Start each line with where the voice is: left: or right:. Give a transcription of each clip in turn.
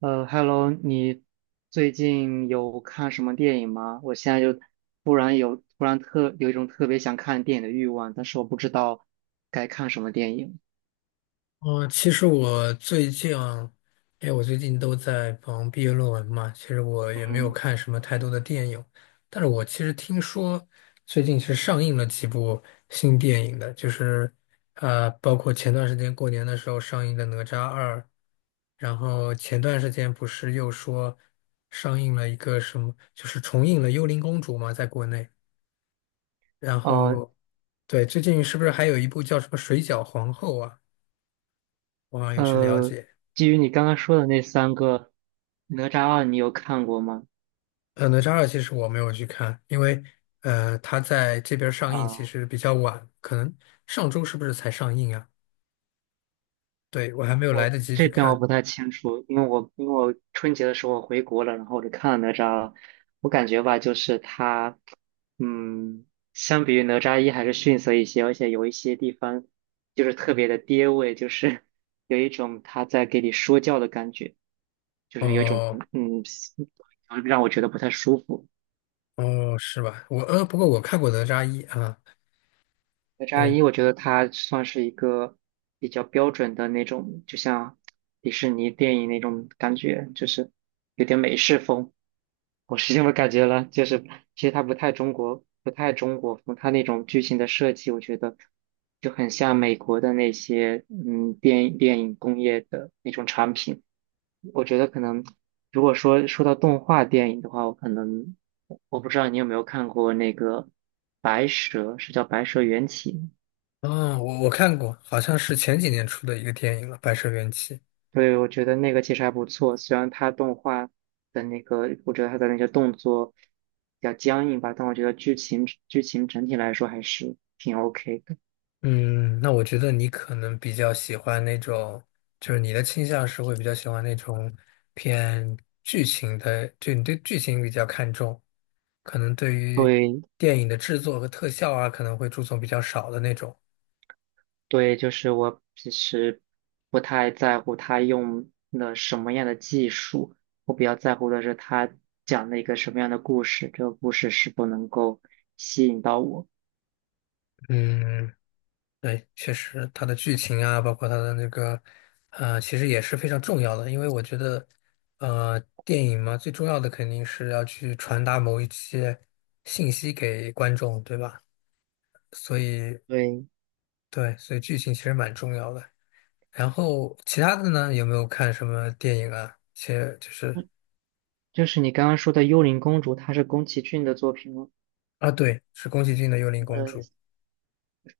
right: Hello，你最近有看什么电影吗？我现在就突然特有一种特别想看电影的欲望，但是我不知道该看什么电影。
left: 哦，其实我最近，因为我最近都在忙毕业论文嘛，其实我也没有
right: 嗯。
left: 看什么太多的电影，但是我其实听说最近是上映了几部新电影的，就是包括前段时间过年的时候上映的《哪吒二》，然后前段时间不是又说上映了一个什么，就是重映了《幽灵公主》嘛，在国内，然
right: 哦。
left: 后对，最近是不是还有一部叫什么《水饺皇后》啊？我好像有去了
right: 呃，
left: 解。
right: 基于你刚刚说的那三个，《哪吒二》你有看过吗？
left: 哪吒二其实我没有去看，因为它在这边上映其
right: 啊。
left: 实比较晚，可能上周是不是才上映啊？对，我还没有来
right: 我
left: 得及去
right: 这边我
left: 看。
right: 不太清楚，因为我春节的时候我回国了，然后我就看了哪吒，我感觉吧，就是它，嗯，相比于哪吒一还是逊色一些，而且有一些地方就是特别的爹味，就是有一种他在给你说教的感觉，就是有一种
left: 哦
right: 嗯，让我觉得不太舒服。
left: 哦，是吧？我不过我看过哪吒一啊，
right: 哪吒
left: 对，
right: 一，我觉得它算是一个比较标准的那种，就像迪士尼电影那种感觉，就是有点美式风。我是这么感觉了，就是其实它不太中国，不太中国风，它那种剧情的设计，我觉得就很像美国的那些电影工业的那种产品。我觉得可能如果说到动画电影的话，我可能我不知道你有没有看过那个《白蛇》，是叫《白蛇缘起》。
left: 嗯，我看过，好像是前几年出的一个电影了，《白蛇缘起》。
right: 对，我觉得那个其实还不错，虽然它动画的那个，我觉得它的那些动作比较僵硬吧，但我觉得剧情整体来说还是挺 OK 的。
left: 嗯，那我觉得你可能比较喜欢那种，就是你的倾向是会比较喜欢那种偏剧情的，就你对剧情比较看重，可能对于
right: 对
left: 电影的制作和特效啊，可能会注重比较少的那种。
right: 对，就是我其实不太在乎他用了什么样的技术，我比较在乎的是他讲了一个什么样的故事，这个故事是否能够吸引到我。
left: 嗯，对，确实，它的剧情啊，包括它的那个，其实也是非常重要的，因为我觉得，呃，电影嘛，最重要的肯定是要去传达某一些信息给观众，对吧？所以。
right: 对。
left: 对，所以剧情其实蛮重要的。然后其他的呢，有没有看什么电影啊？其实就是
right: 嗯，就是你刚刚说的《幽灵公主》，它是宫崎骏的作品吗？
left: 啊，对，是宫崎骏的《幽灵公主》，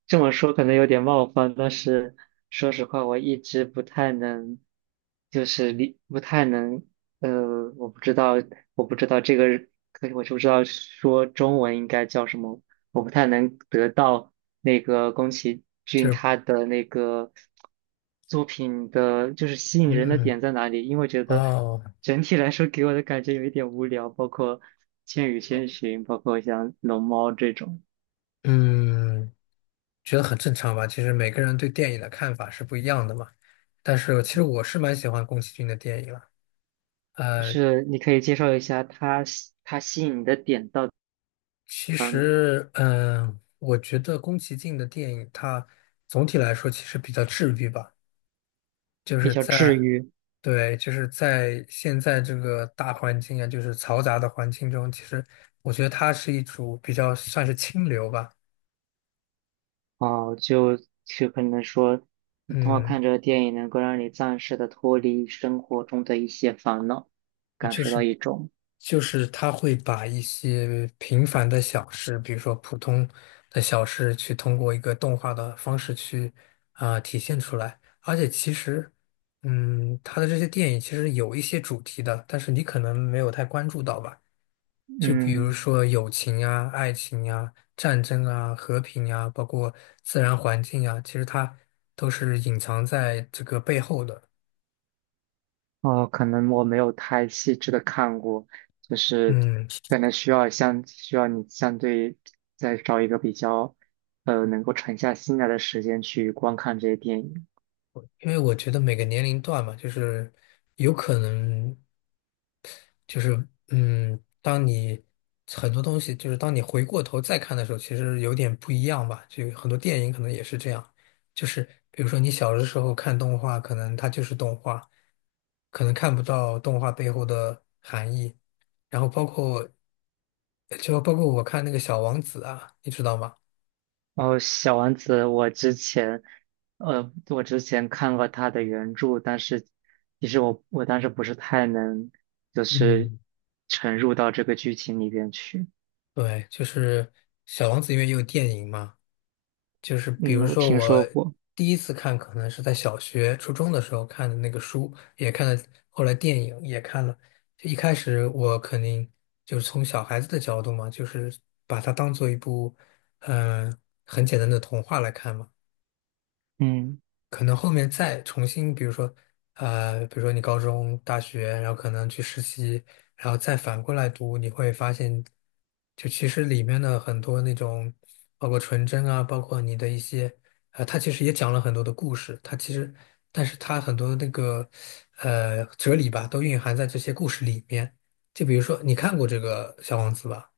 right: 这么说可能有点冒犯，但是说实话，我一直不太能，就是理不太能，我不知道，我不知道这个，可我就不知道说中文应该叫什么，我不太能得到那个宫崎
left: 就
right: 骏
left: 是
right: 他的那个作品的，就是吸引人的点
left: 嗯
right: 在哪里，因为觉得
left: 哦
right: 整体来说给我的感觉有一点无聊，包括《千与千寻》，包括像《龙猫》这种。
left: 嗯，觉得很正常吧。其实每个人对电影的看法是不一样的嘛。但是其实我是蛮喜欢宫崎骏的电影了。
right: 就
left: 呃，
right: 是你可以介绍一下它吸引你的点到底
left: 其实，嗯，我觉得宫崎骏的电影，它总体来说其实比较治愈吧，就
right: 比
left: 是
right: 较治
left: 在
right: 愈
left: 对，就是在现在这个大环境啊，就是嘈杂的环境中，其实我觉得它是一种比较算是清流吧，
right: 啊，就可能说，你通过看
left: 嗯，
right: 这个电影能够让你暂时的脱离生活中的一些烦恼，感
left: 就
right: 受到
left: 是
right: 一种
left: 就是它会把一些平凡的小事，比如说普通的小事，去通过一个动画的方式去啊、体现出来。而且其实，嗯，它的这些电影其实有一些主题的，但是你可能没有太关注到吧。就比如
right: 嗯
left: 说友情啊、爱情啊、战争啊、和平啊，包括自然环境啊，其实它都是隐藏在这个背后的。
right: 哦，可能我没有太细致的看过，就是
left: 嗯，
right: 可能需要你相对再找一个比较能够沉下心来的时间去观看这些电影。
left: 因为我觉得每个年龄段嘛，就是有可能，就是嗯，当你很多东西，就是当你回过头再看的时候，其实有点不一样吧。就很多电影可能也是这样，就是比如说你小的时候看动画，可能它就是动画，可能看不到动画背后的含义。然后包括就包括我看那个《小王子》啊，你知道吗？
right: 哦，小王子，我之前，我之前看过他的原著，但是其实我当时不是太能，就是
left: 嗯，
right: 沉入到这个剧情里边去。
left: 对，就是《小王子》因为也有电影嘛。就是比
right: 嗯，
left: 如
right: 我
left: 说
right: 听
left: 我
right: 说过。
left: 第一次看可能是在小学、初中的时候看的那个书，也看了，后来电影也看了。就一开始我肯定就是从小孩子的角度嘛，就是把它当做一部嗯、呃很简单的童话来看嘛。
right: 嗯
left: 可能后面再重新，比如说，比如说你高中、大学，然后可能去实习，然后再反过来读，你会发现，就其实里面的很多那种，包括纯真啊，包括你的一些，它其实也讲了很多的故事，它其实，但是它很多那个，哲理吧，都蕴含在这些故事里面。就比如说，你看过这个《小王子》吧？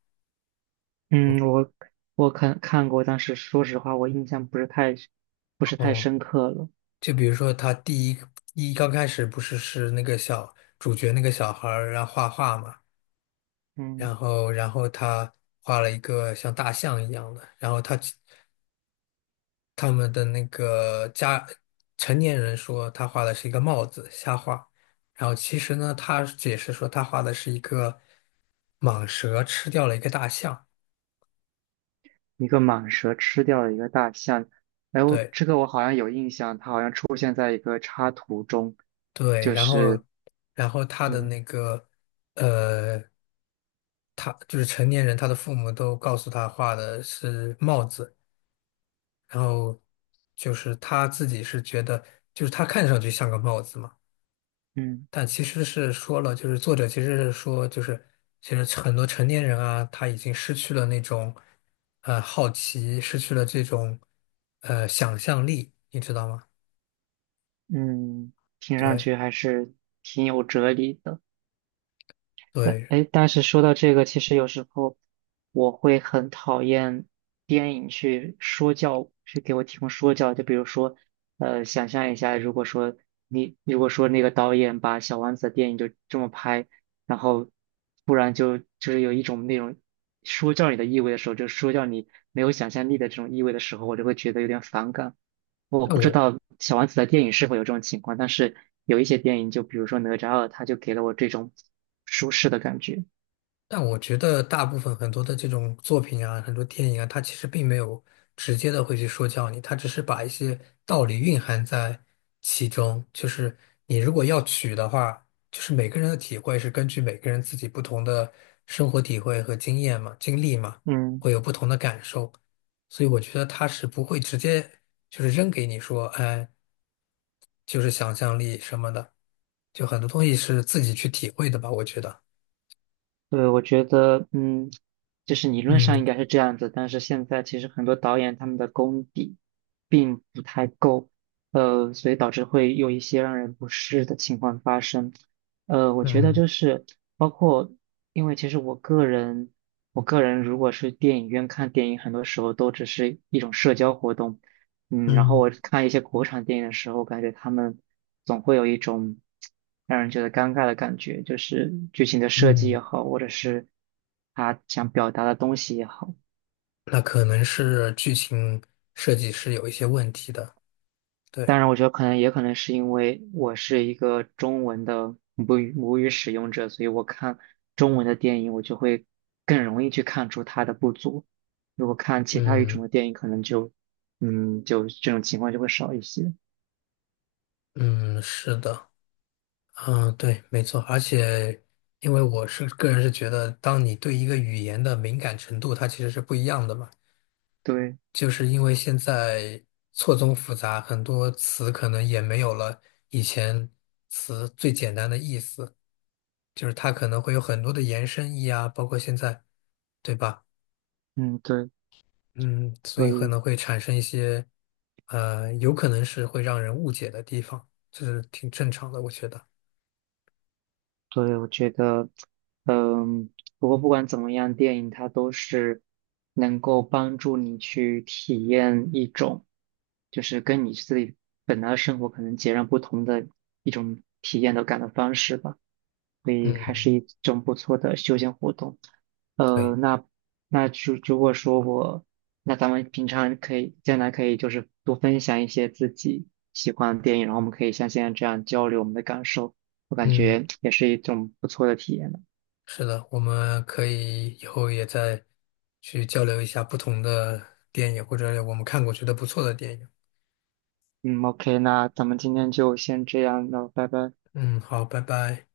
right: 嗯，我看过，但是说实话，我印象不是太
left: 哦，
right: 深刻了。
left: 就比如说他第一刚开始不是是那个小主角那个小孩儿，然后画画嘛。
right: 嗯，
left: 然后他画了一个像大象一样的，然后他们的那个家成年人说他画的是一个帽子，瞎画，然后其实呢，他解释说他画的是一个蟒蛇吃掉了一个大象，
right: 一个蟒蛇吃掉了一个大象，哎，我
left: 对
right: 这个我好像有印象，它好像出现在一个插图中，
left: 对，
right: 就
left: 然后
right: 是
left: 然后他的
right: 嗯。
left: 那个呃。他就是成年人，他的父母都告诉他画的是帽子，然后就是他自己是觉得，就是他看上去像个帽子嘛，
right: 嗯
left: 但其实是说了，就是作者其实是说，就是其实很多成年人啊，他已经失去了那种好奇，失去了这种想象力，你知道吗？
right: 嗯，听上
left: 对
right: 去还是挺有哲理的。但
left: 对，
right: 哎，但是说到这个，其实有时候我会很讨厌电影去说教，去给我提供说教。就比如说，想象一下，如果说你如果说那个导演把《小王子》的电影就这么拍，然后突然是有一种那种说教你的意味的时候，就说教你没有想象力的这种意味的时候，我就会觉得有点反感。我
left: 但
right: 不知
left: 我
right: 道小王子的电影是否有这种情况，但是有一些电影，就比如说《哪吒二》，它就给了我这种舒适的感觉。
left: 但我觉得大部分很多的这种作品啊，很多电影啊，它其实并没有直接的会去说教你，它只是把一些道理蕴含在其中。就是你如果要取的话，就是每个人的体会是根据每个人自己不同的生活体会和经验嘛、经历嘛，会
right: 嗯，
left: 有不同的感受。所以我觉得它是不会直接就是扔给你说，哎，就是想象力什么的，就很多东西是自己去体会的吧，我觉得。
right: 对，我觉得，嗯，就是理论上
left: 嗯
right: 应该是这样子，但是现在其实很多导演他们的功底并不太够，所以导致会有一些让人不适的情况发生。我觉得
left: 嗯。
right: 就是包括，因为其实我个人，我个人如果是电影院看电影，很多时候都只是一种社交活动。嗯，然后
left: 嗯
right: 我看一些国产电影的时候，感觉他们总会有一种让人觉得尴尬的感觉，就是剧情的设计
left: 嗯，
right: 也好，或者是他想表达的东西也好。
left: 那可能是剧情设计是有一些问题的。对，
right: 当然，我觉得可能也可能是因为我是一个中文的母语使用者，所以我看中文的电影，我就会更容易去看出它的不足。如果看其他语种
left: 嗯
right: 的电影，可能就嗯，就这种情况就会少一些。
left: 嗯，是的，嗯，对，没错。而且，因为我是个人是觉得，当你对一个语言的敏感程度，它其实是不一样的嘛。
right: 对，
left: 就是因为现在错综复杂，很多词可能也没有了以前词最简单的意思，就是它可能会有很多的延伸义啊，包括现在，对吧？
right: 嗯，对，
left: 嗯，所以
right: 所
left: 可
right: 以，
left: 能会产生一些，有可能是会让人误解的地方，这是挺正常的，我觉得。
right: 所以我觉得。不过不管怎么样，电影它都是能够帮助你去体验一种，就是跟你自己本来的生活可能截然不同的一种体验的感的方式吧，所以还
left: 嗯
right: 是一种不错的休闲活动。
left: 对，
right: 那那如果说我，那咱们平常可以将来可以就是多分享一些自己喜欢的电影，然后我们可以像现在这样交流我们的感受，我感
left: 嗯
right: 觉也是一种不错的体验。
left: 是的，我们可以以后也再去交流一下不同的电影，或者我们看过觉得不错的电影。
right: 嗯，OK，那咱们今天就先这样，那拜拜。
left: 嗯，好，拜拜。